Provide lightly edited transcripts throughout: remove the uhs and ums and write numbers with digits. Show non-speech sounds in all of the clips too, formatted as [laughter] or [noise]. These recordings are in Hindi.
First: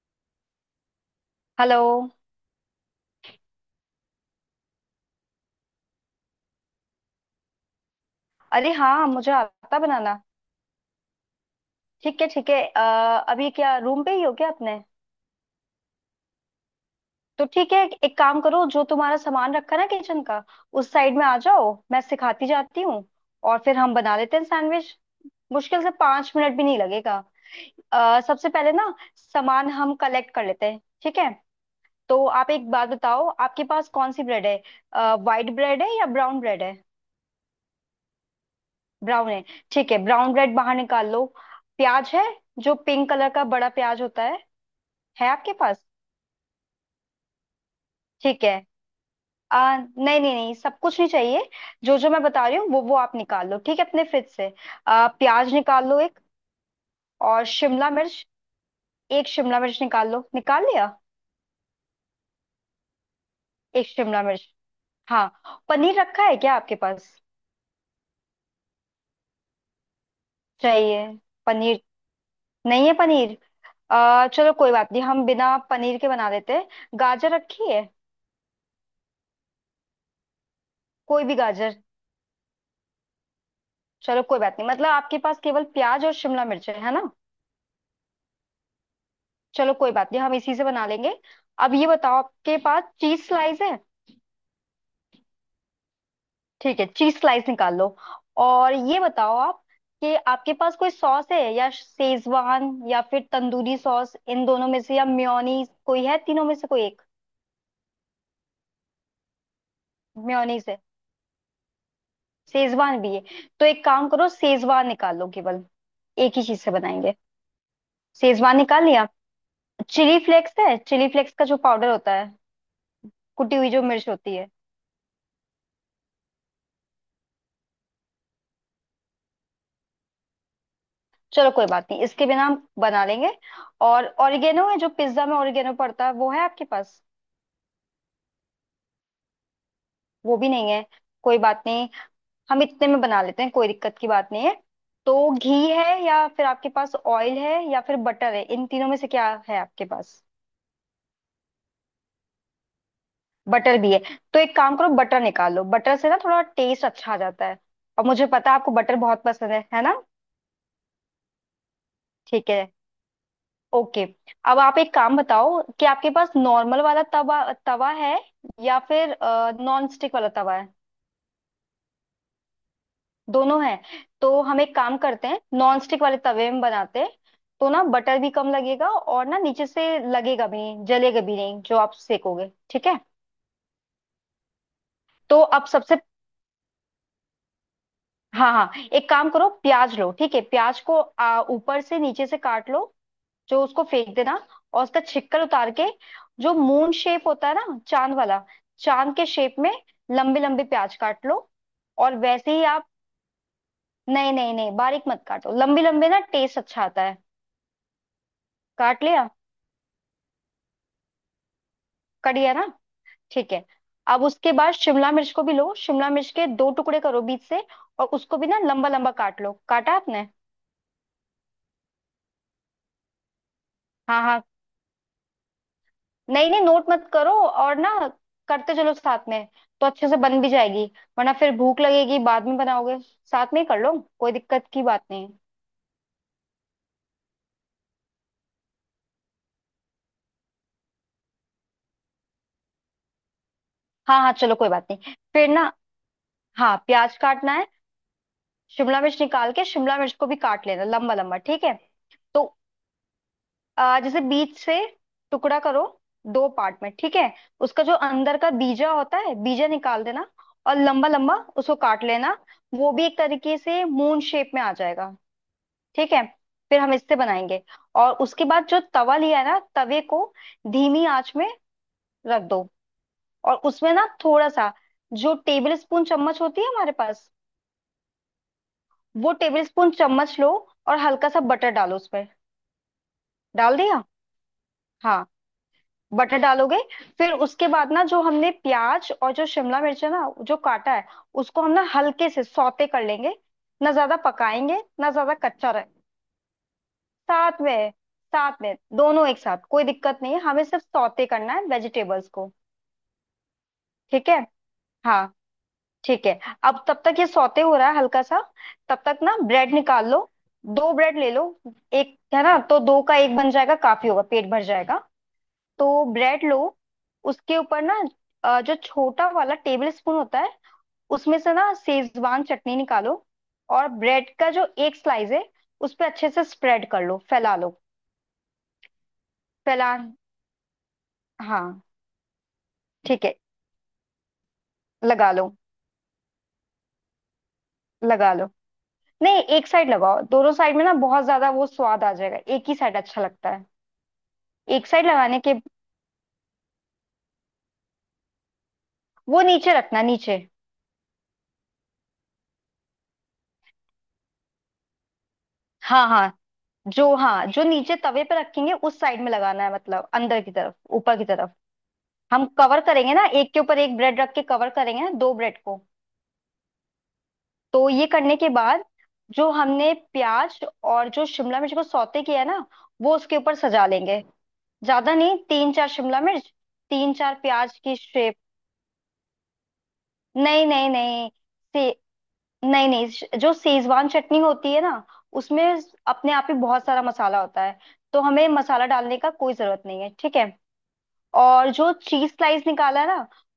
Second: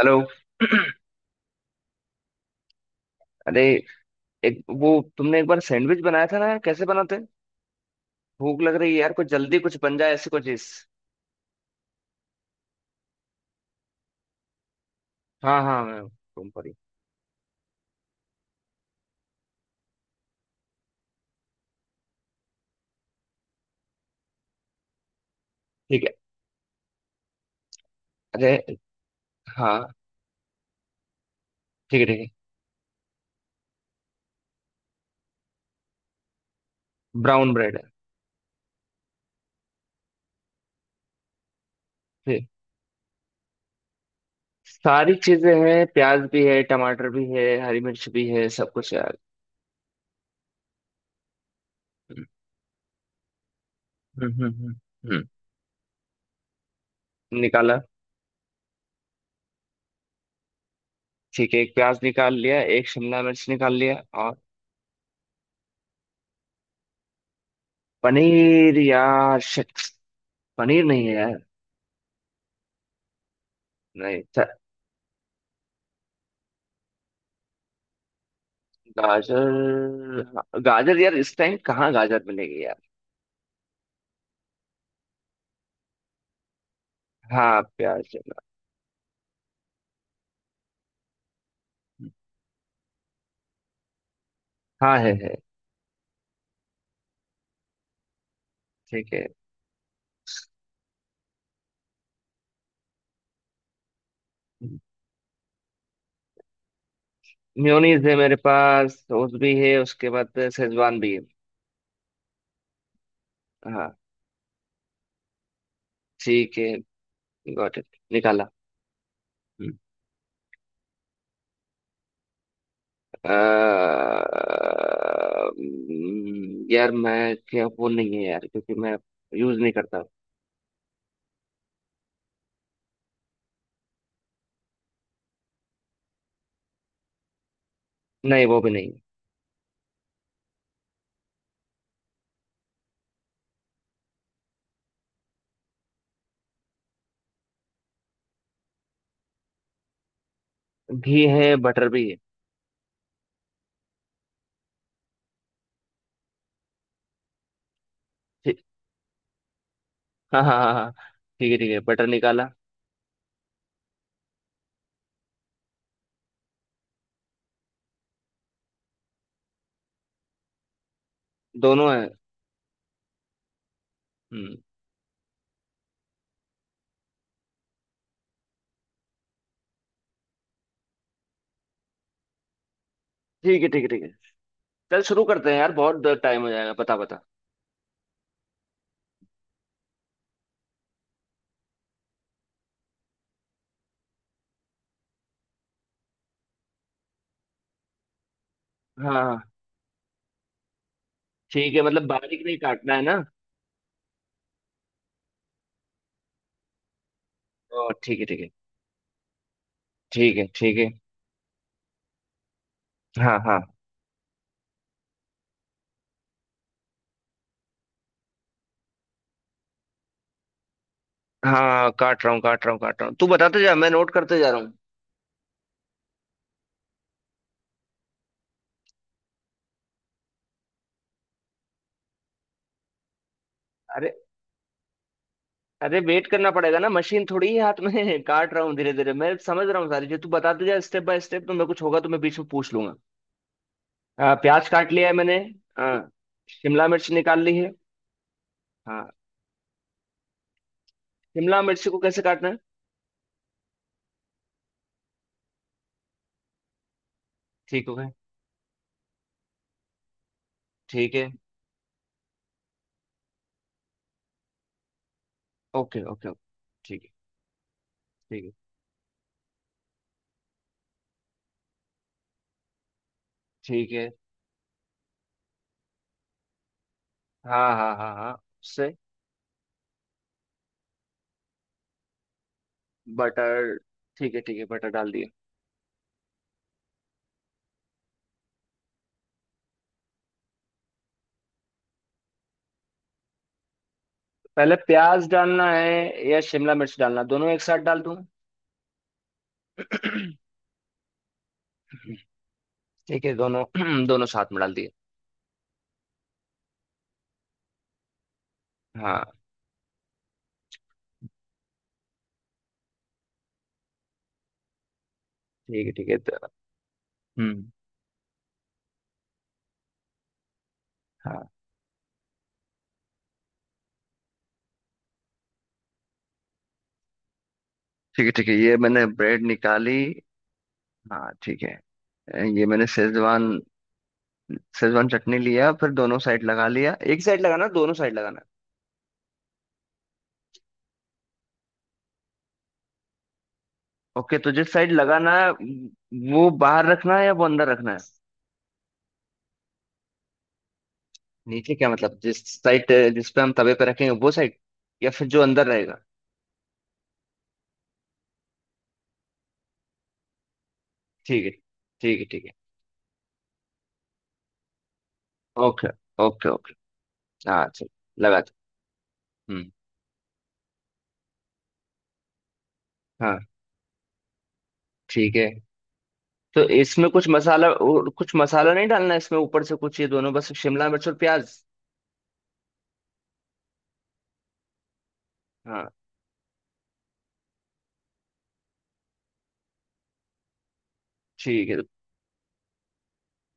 हेलो। [clears throat] हेलो। अरे एक वो तुमने एक बार सैंडविच बनाया था ना यार कैसे बनाते हैं? भूख अरे लग रही है हाँ, यार कुछ मुझे जल्दी कुछ आता बन जाए बनाना। ऐसी कोई चीज। ठीक है ठीक है। अभी क्या रूम पे ही हो क्या अपने? हाँ हाँ, मैं तुम पर ही। तो ठीक है। एक काम करो, जो तुम्हारा सामान रखा ना किचन का, उस साइड में आ जाओ, मैं सिखाती जाती हूँ। और फिर हम बना लेते हैं सैंडविच। मुश्किल से ठीक है। 5 मिनट भी नहीं लगेगा। सबसे अरे पहले ना सामान हाँ, हम कलेक्ट कर लेते हैं, ठीक है। ठीक है तो ठीक आप एक बात बताओ, आपके पास कौन सी ब्रेड है, वाइट ब्रेड है या ब्राउन ब्रेड है? है। ब्राउन ब्रेड है। ब्राउन है? ठीक है, ब्राउन ब्रेड बाहर निकाल लो। प्याज है? ठीक। जो पिंक कलर का बड़ा प्याज होता है। सारी है चीजें आपके पास? हैं, प्याज भी है, टमाटर भी है, हरी मिर्च भी ठीक है, है। सब कुछ है यार। नहीं नहीं नहीं, सब कुछ नहीं चाहिए। जो जो मैं बता रही हूँ, वो आप निकाल लो, ठीक है, अपने फ्रिज से। हम्म। हम्म। प्याज निकाल लो एक। और निकाला। शिमला मिर्च, एक शिमला मिर्च निकाल लो, निकाल लिया? ठीक है, एक प्याज निकाल लिया, एक शिमला मिर्च निकाल एक लिया। शिमला और मिर्च। हाँ, पनीर रखा है क्या आपके पास? पनीर यार शिट। पनीर नहीं चाहिए है यार। पनीर। नहीं है पनीर? नहीं। चलो कोई बात नहीं, हम बिना पनीर के बना देते हैं। गाजर रखी है? गाजर हाँ, गाजर यार कोई भी इस टाइम गाजर। कहाँ गाजर मिलेगी यार। चलो कोई बात नहीं, मतलब आपके पास केवल प्याज और शिमला मिर्च है ना? हाँ प्याज है। चलो कोई बात नहीं, हम इसी से बना लेंगे। अब ये बताओ, आपके पास चीज स्लाइस है? हाँ है है। ठीक है, चीज स्लाइस निकाल लो। और ये ठीक है। बताओ आप कि आपके पास कोई सॉस है या शेजवान या फिर तंदूरी सॉस, इन दोनों में से, या मेयोनीज, कोई है तीनों में से कोई एक? मेयोनीज है मेरे पास, सॉस भी है, उसके बाद मेयोनीज है, शेजवान भी है। शेजवान भी है। तो एक हाँ। काम करो, शेजवान निकाल लो केवल, एक ही ठीक चीज से है। बनाएंगे। Got it. निकाला। शेजवान निकाल लिया? हम्म। चिली फ्लेक्स है? चिली फ्लेक्स का जो पाउडर होता है, अ, कुटी हुई जो मिर्च होती है। यार मैं क्या वो नहीं है यार क्योंकि मैं यूज नहीं करता। चलो कोई बात नहीं, इसके बिना हम बना लेंगे। और ऑरिगेनो है? जो पिज्जा में ऑरिगेनो पड़ता है वो, है आपके पास? नहीं वो भी नहीं है। वो भी नहीं है? कोई बात नहीं, हम इतने में बना लेते हैं, कोई दिक्कत की बात नहीं है। तो घी है या फिर आपके पास ऑयल है या फिर बटर है, इन तीनों में से क्या है आपके पास? घी है, बटर भी है। बटर भी है? तो एक काम करो, बटर निकाल लो, बटर से ना थोड़ा टेस्ट अच्छा आ जाता है। और मुझे पता है ठीक। आपको बटर बहुत पसंद है ना? हाँ हाँ हाँ हाँ, ठीक है ठीक है, बटर निकाला। ठीक है, ओके। अब आप एक काम बताओ कि आपके पास नॉर्मल वाला तवा तवा है या फिर नॉन स्टिक वाला तवा है? दोनों है। दोनों है? तो हम्म। हम एक काम करते हैं, नॉन स्टिक वाले तवे में बनाते हैं तो ना, बटर भी कम लगेगा और ना नीचे से लगेगा भी नहीं, जलेगा भी नहीं जो आप सेकोगे, ठीक है। ठीक है ठीक है ठीक है। चल शुरू तो करते हैं अब यार, सबसे, बहुत टाइम हो जाएगा, पता पता। हाँ हाँ, एक काम करो, प्याज लो, ठीक है। प्याज को ऊपर से नीचे से काट लो, जो उसको फेंक देना। और उसका छिक्कर उतार के, जो मून शेप होता है ना, चांद वाला, हाँ चांद के हाँ, शेप में लंबे लंबे प्याज काट लो। ठीक है मतलब और बारीक नहीं वैसे ही आप, काटना है ना। नहीं नहीं नहीं, बारीक मत काटो, लंबे लंबे ना टेस्ट अच्छा आता है। ओ ठीक है ठीक है। काट लिया? ठीक है ठीक है। कट गया ना? हाँ ठीक हाँ। है। अब उसके बाद शिमला मिर्च को भी लो, शिमला मिर्च के दो टुकड़े करो बीच से और उसको भी ना लंबा लंबा काट लो। काटा आपने? हाँ काट रहा हूँ काट रहा हूँ काट रहा हूँ, तू बताते जा, मैं नोट हाँ करते हाँ, जा रहा हूँ। नहीं नहीं, नोट मत करो और ना, करते चलो साथ में तो अच्छे से बन भी जाएगी। वरना फिर भूख लगेगी, बाद में बनाओगे, साथ में ही कर लो, अरे। कोई दिक्कत की बात नहीं है। अरे वेट करना पड़ेगा ना, मशीन थोड़ी है हाथ में [laughs] काट रहा हूँ धीरे धीरे, मैं समझ रहा हूँ सारी चीज, तू बताते जा स्टेप बाय स्टेप, तो मैं कुछ होगा तो मैं बीच में पूछ लूंगा। हाँ हाँ, चलो प्याज कोई बात काट लिया नहीं है मैंने। फिर ना। हाँ। हाँ, शिमला मिर्च प्याज निकाल काटना ली है, है। शिमला हाँ। मिर्च निकाल के शिमला मिर्च को भी काट लेना लंबा लंबा, शिमला ठीक है। मिर्च को कैसे तो काटना है? जैसे बीच से टुकड़ा करो, दो पार्ट में, ठीक है। उसका ठीक जो हो गया। अंदर का बीजा होता है, बीजा निकाल देना और लंबा ठीक है। लंबा उसको काट लेना। वो भी एक तरीके से मून शेप में आ जाएगा, ओके ठीक है। ओके ओके फिर हम ठीक है। इससे बनाएंगे। और ठीक उसके है बाद जो तवा लिया है ना, तवे को धीमी आंच में रख दो। और उसमें ठीक ना है। थोड़ा सा, जो टेबल स्पून चम्मच होती है हमारे पास, हाँ हाँ हाँ हाँ उससे। वो टेबल स्पून चम्मच लो और हल्का सा बटर डालो उसमें। बटर। डाल दिया? ठीक है बटर डाल हाँ, दिया। बटर डालोगे, फिर उसके बाद ना जो हमने प्याज और जो शिमला मिर्च है ना, जो काटा है, उसको हम ना हल्के से सौते कर लेंगे, ना ज्यादा पहले पकाएंगे, ना प्याज ज्यादा डालना कच्चा। है या शिमला मिर्च डालना, दोनों एक साथ साथ में, डाल दूं? साथ में दोनों एक साथ, कोई [clears throat] दिक्कत नहीं है, हमें सिर्फ सौते करना है वेजिटेबल्स को। ठीक है दोनों, [clears throat] दोनों ठीक है। साथ में डाल दिए। हाँ, ठीक है। अब तब तक ये सौते हो रहा है हल्का सा, तब तक हाँ। ना ब्रेड निकाल लो, दो ब्रेड ले लो। एक है ना, तो दो का एक बन जाएगा, काफी होगा, पेट भर जाएगा। तो ठीक है ब्रेड तो-। लो, उसके हम्म। ऊपर ना, जो छोटा वाला टेबल स्पून होता है, उसमें हाँ से ना सेजवान चटनी निकालो और ब्रेड का जो एक स्लाइस है उस पर अच्छे से स्प्रेड कर लो, फैला लो। ठीक है ये मैंने ब्रेड फैला? निकाली। हाँ ठीक हाँ, है। ये मैंने ठीक है। शेजवान, शेजवान लगा चटनी लो, लिया, फिर दोनों साइड लगा लिया, एक साइड लगाना दोनों साइड लगा लगाना? लो। नहीं, एक साइड लगाओ, दोनों साइड में ना बहुत ज्यादा वो स्वाद आ जाएगा, एक ही साइड अच्छा लगता है। ओके तो जिस एक साइड साइड लगाना लगाने है के, वो बाहर रखना है या वो अंदर रखना है? वो नीचे रखना, नीचे। नीचे क्या मतलब, जिस साइड जिस पे हम तवे पे रखेंगे वो साइड, या फिर जो अंदर रहेगा? हाँ हाँ, जो नीचे तवे पे रखेंगे उस साइड में लगाना है, मतलब अंदर की तरफ, ऊपर की ठीक है। तरफ। ठीक है ठीक हम है। कवर करेंगे ना, एक के ऊपर एक ब्रेड रख के कवर करेंगे ना, दो ब्रेड को। Okay okay okay. हाँ चल। तो ये करने लगा के था। बाद, जो हम्म। हमने प्याज और जो शिमला मिर्च को सौते किया है ना, वो उसके हाँ। ऊपर सजा लेंगे, ज्यादा ठीक नहीं, है तीन चार शिमला मिर्च, तो इसमें तीन कुछ चार मसाला प्याज की। और कुछ मसाला नहीं डालना, इसमें ऊपर से कुछ, ये दोनों बस नहीं शिमला नहीं मिर्च और नहीं प्याज? से, नहीं नहीं, जो सेजवान चटनी होती है ना, उसमें हाँ। अपने आप ही बहुत सारा मसाला होता है, तो हमें मसाला डालने का कोई जरूरत नहीं है, ठीक है। ठीक और है। जो चीज स्लाइस निकाला है ना,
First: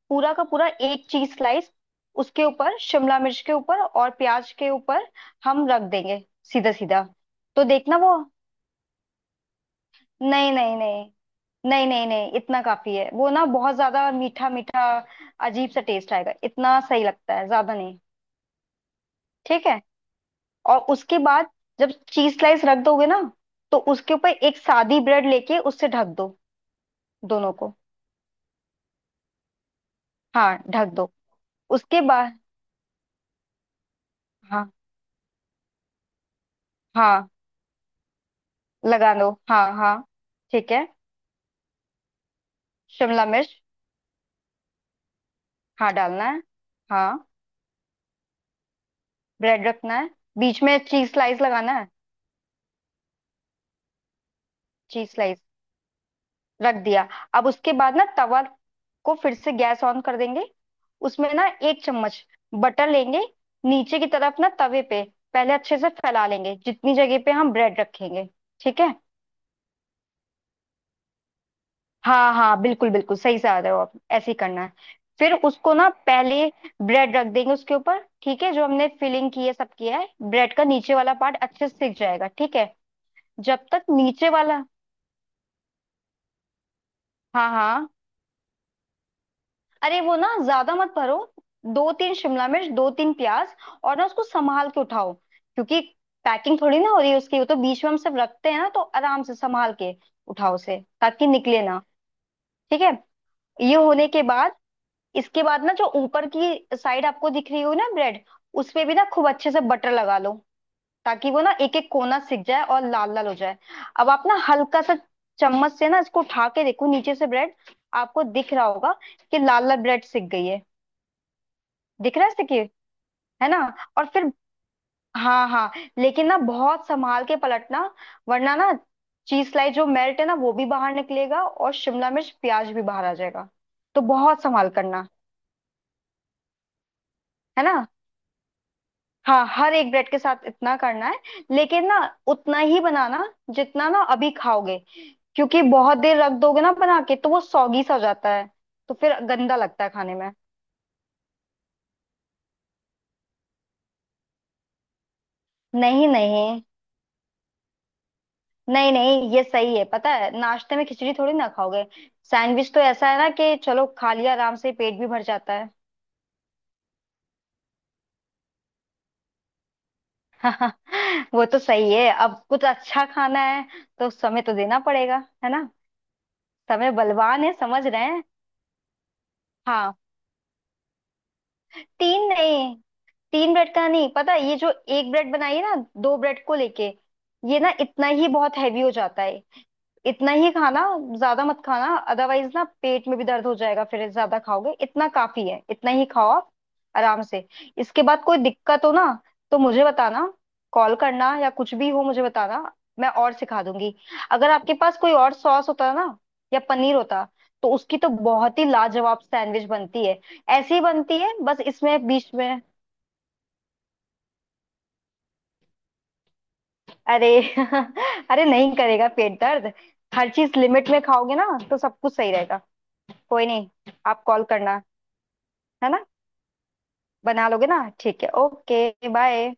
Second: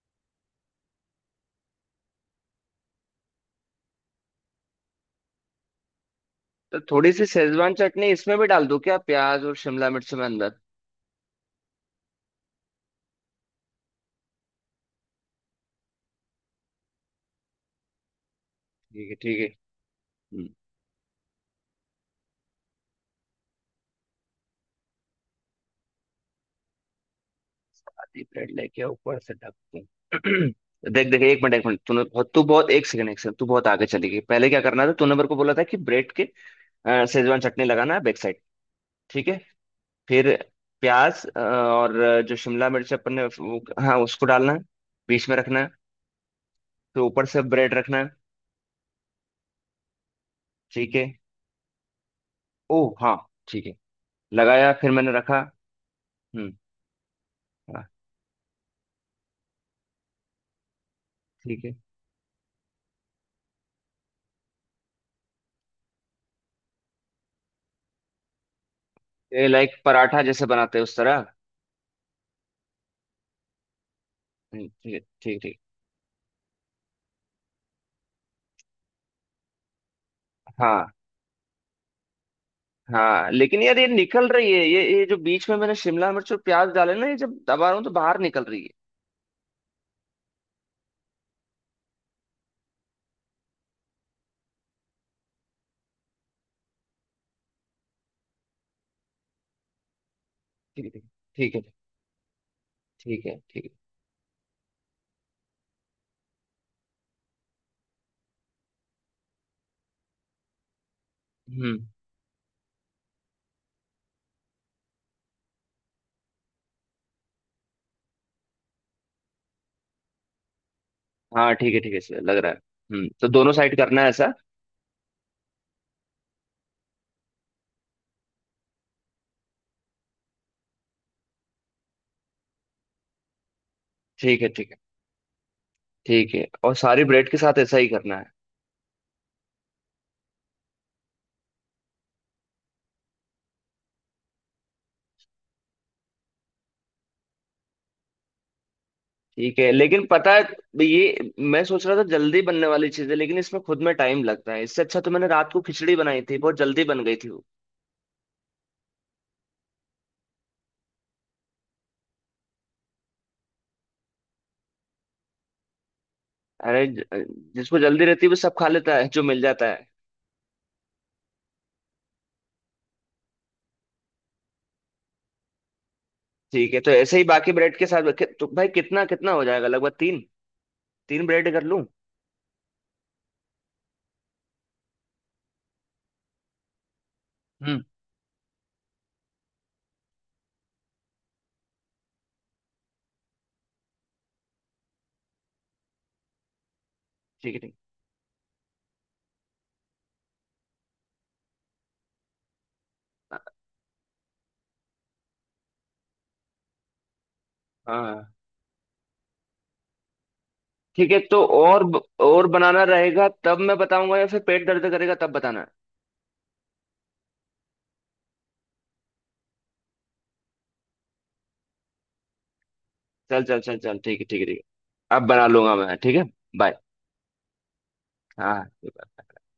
पूरा का पूरा एक चीज स्लाइस उसके ऊपर, शिमला मिर्च के ऊपर और प्याज के ऊपर हम रख देंगे सीधा तो सीधा। थोड़ी सी तो शेजवान देखना चटनी वो, इसमें भी डाल दो क्या, प्याज और शिमला मिर्च में नहीं अंदर? नहीं नहीं, नहीं नहीं नहीं, इतना काफी है, वो ना बहुत ज्यादा मीठा मीठा अजीब सा टेस्ट आएगा, इतना सही लगता है, ज्यादा नहीं। ठीक है ठीक है। ठीक है। हम्म, और उसके बाद जब चीज स्लाइस रख दोगे ना, तो उसके ऊपर एक सादी ब्रेड लेके उससे ढक दो दोनों को। शादी ब्रेड लेके ऊपर से ढक दूं? हाँ, [clears throat] ढक देख दो देख, एक मिनट एक मिनट, उसके तूने बहुत बाद। तू बहुत, एक सेकंड एक सेकंड, तू बहुत आगे चली गई। पहले क्या हाँ करना था तूने मेरे को बोला था कि ब्रेड के हाँ, शेजवान चटनी लगाना है बैक साइड। लगा ठीक दो। है। हाँ हाँ, फिर ठीक है। प्याज और जो शिमला मिर्च अपन ने शिमला मिर्च, हाँ उसको डालना है, बीच में रखना है, हाँ डालना है। फिर ऊपर हाँ, से ब्रेड रखना है। ब्रेड रखना है, बीच में ठीक है। चीज स्लाइस लगाना है। ओ हाँ। ठीक है। लगाया, फिर चीज मैंने रखा। स्लाइस हम्म। रख दिया। अब उसके हाँ। बाद ना तवा को फिर से गैस ऑन कर देंगे, उसमें ना ठीक है, एक चम्मच बटर लेंगे, नीचे की तरफ ना तवे पे पहले अच्छे से फैला लेंगे, जितनी जगह पे हम ब्रेड रखेंगे, ठीक है। ये लाइक पराठा जैसे बनाते हैं उस तरह? हाँ हाँ, बिल्कुल बिल्कुल सही से आ रहे हो आप, ऐसे ही करना है। ठीक है फिर ठीक ठीक। उसको ना पहले ब्रेड रख देंगे उसके ऊपर, ठीक है। जो हमने फिलिंग की है, सब किया है, ब्रेड का हाँ नीचे वाला पार्ट अच्छे से सिक जाएगा, ठीक है। हाँ, लेकिन जब यार ये तक निकल नीचे रही है, वाला, ये जो बीच में मैंने शिमला मिर्च और प्याज डाले ना, ये जब हाँ दबा रहा हूँ हाँ, तो बाहर निकल रही है। अरे वो ना ज्यादा मत भरो, दो तीन शिमला मिर्च, दो तीन प्याज, और ना उसको संभाल के उठाओ क्योंकि पैकिंग थोड़ी ना हो रही है उसकी, वो तो बीच में हम सब रखते हैं ना, तो आराम से संभाल के उठाओ उसे, ठीक है ताकि ठीक है। निकले ना। ठीक है। ठीक है ठीक है ये ठीक होने के बाद, इसके बाद ना जो ऊपर की साइड आपको दिख रही हो ना ब्रेड, उसपे भी ना खूब अच्छे से बटर लगा लो, ताकि वो ना है। एक हम्म। एक कोना सिक जाए और लाल लाल हो जाए। अब आप ना हल्का सा चम्मच से ना इसको उठा के देखो, नीचे से ब्रेड आपको दिख रहा होगा कि लाल लाल ब्रेड सिक गई है, हाँ ठीक है ठीक है, दिख सर रहा है लग रहा सिक्के, है। हम्म, तो है दोनों ना? साइड करना और है फिर, ऐसा? हाँ हाँ, लेकिन ना बहुत संभाल के पलटना, वरना ना चीज लाई जो मेल्ट है ना वो भी बाहर निकलेगा और शिमला मिर्च प्याज भी बाहर आ जाएगा, तो ठीक बहुत है संभाल ठीक है करना, ठीक है, और सारी ब्रेड के साथ है ना? ऐसा ही करना है? हाँ, हर एक ब्रेड के साथ इतना करना है। लेकिन ना, उतना ही बनाना जितना ना अभी खाओगे, क्योंकि बहुत देर रख दोगे ना बना के तो वो सौगी सा हो जाता है, तो फिर गंदा ठीक है, लगता है लेकिन खाने में। पता है ये मैं सोच रहा था जल्दी बनने वाली चीज है, लेकिन इसमें खुद में टाइम लगता है, इससे अच्छा तो मैंने रात को खिचड़ी नहीं बनाई थी, बहुत नहीं, जल्दी बन गई थी वो। नहीं नहीं ये सही है, पता है नाश्ते में खिचड़ी थोड़ी ना खाओगे, सैंडविच तो ऐसा है ना कि चलो खा लिया, आराम से पेट भी भर जाता है। अरे जिसको जल्दी रहती है वो सब खा लेता है जो मिल जाता है। [laughs] वो तो सही है, अब कुछ अच्छा खाना है तो समय तो देना पड़ेगा, है ना? ठीक है, तो समय ऐसे ही बलवान बाकी है, ब्रेड के समझ साथ रहे हैं। तो भाई कितना कितना हो जाएगा, लगभग हाँ, तीन, तीन ब्रेड कर लूं? तीन नहीं, तीन ब्रेड का नहीं, पता है, ये जो एक ब्रेड बनाई है ना, दो ब्रेड को लेके, ये ना हम्म। इतना ही बहुत हैवी हो जाता है, इतना ही खाना, ज्यादा मत खाना, अदरवाइज ना पेट में भी दर्द हो जाएगा फिर ज्यादा खाओगे, इतना काफी है, इतना ही खाओ आप आराम से। ठीक है ठीक। इसके बाद कोई दिक्कत हो ना, तो मुझे बताना, कॉल करना या कुछ भी हो मुझे बताना, मैं और सिखा दूंगी। अगर आपके पास कोई और सॉस होता ना, या पनीर होता, तो उसकी तो हाँ बहुत ही लाजवाब सैंडविच बनती है, ऐसी ही ठीक बनती है, है तो बस और इसमें बीच और में। बनाना रहेगा तब मैं बताऊंगा, या फिर पेट दर्द करेगा तब बताना है? अरे, [laughs] अरे नहीं करेगा पेट दर्द, हर चीज लिमिट में खाओगे ना तो सब कुछ सही रहेगा। चल कोई चल नहीं, चल चल, ठीक आप है ठीक कॉल है ठीक करना, है, अब बना लूंगा है मैं, ना, ठीक है। बाय। बना लोगे ना? ठीक है, हाँ। Okay bye.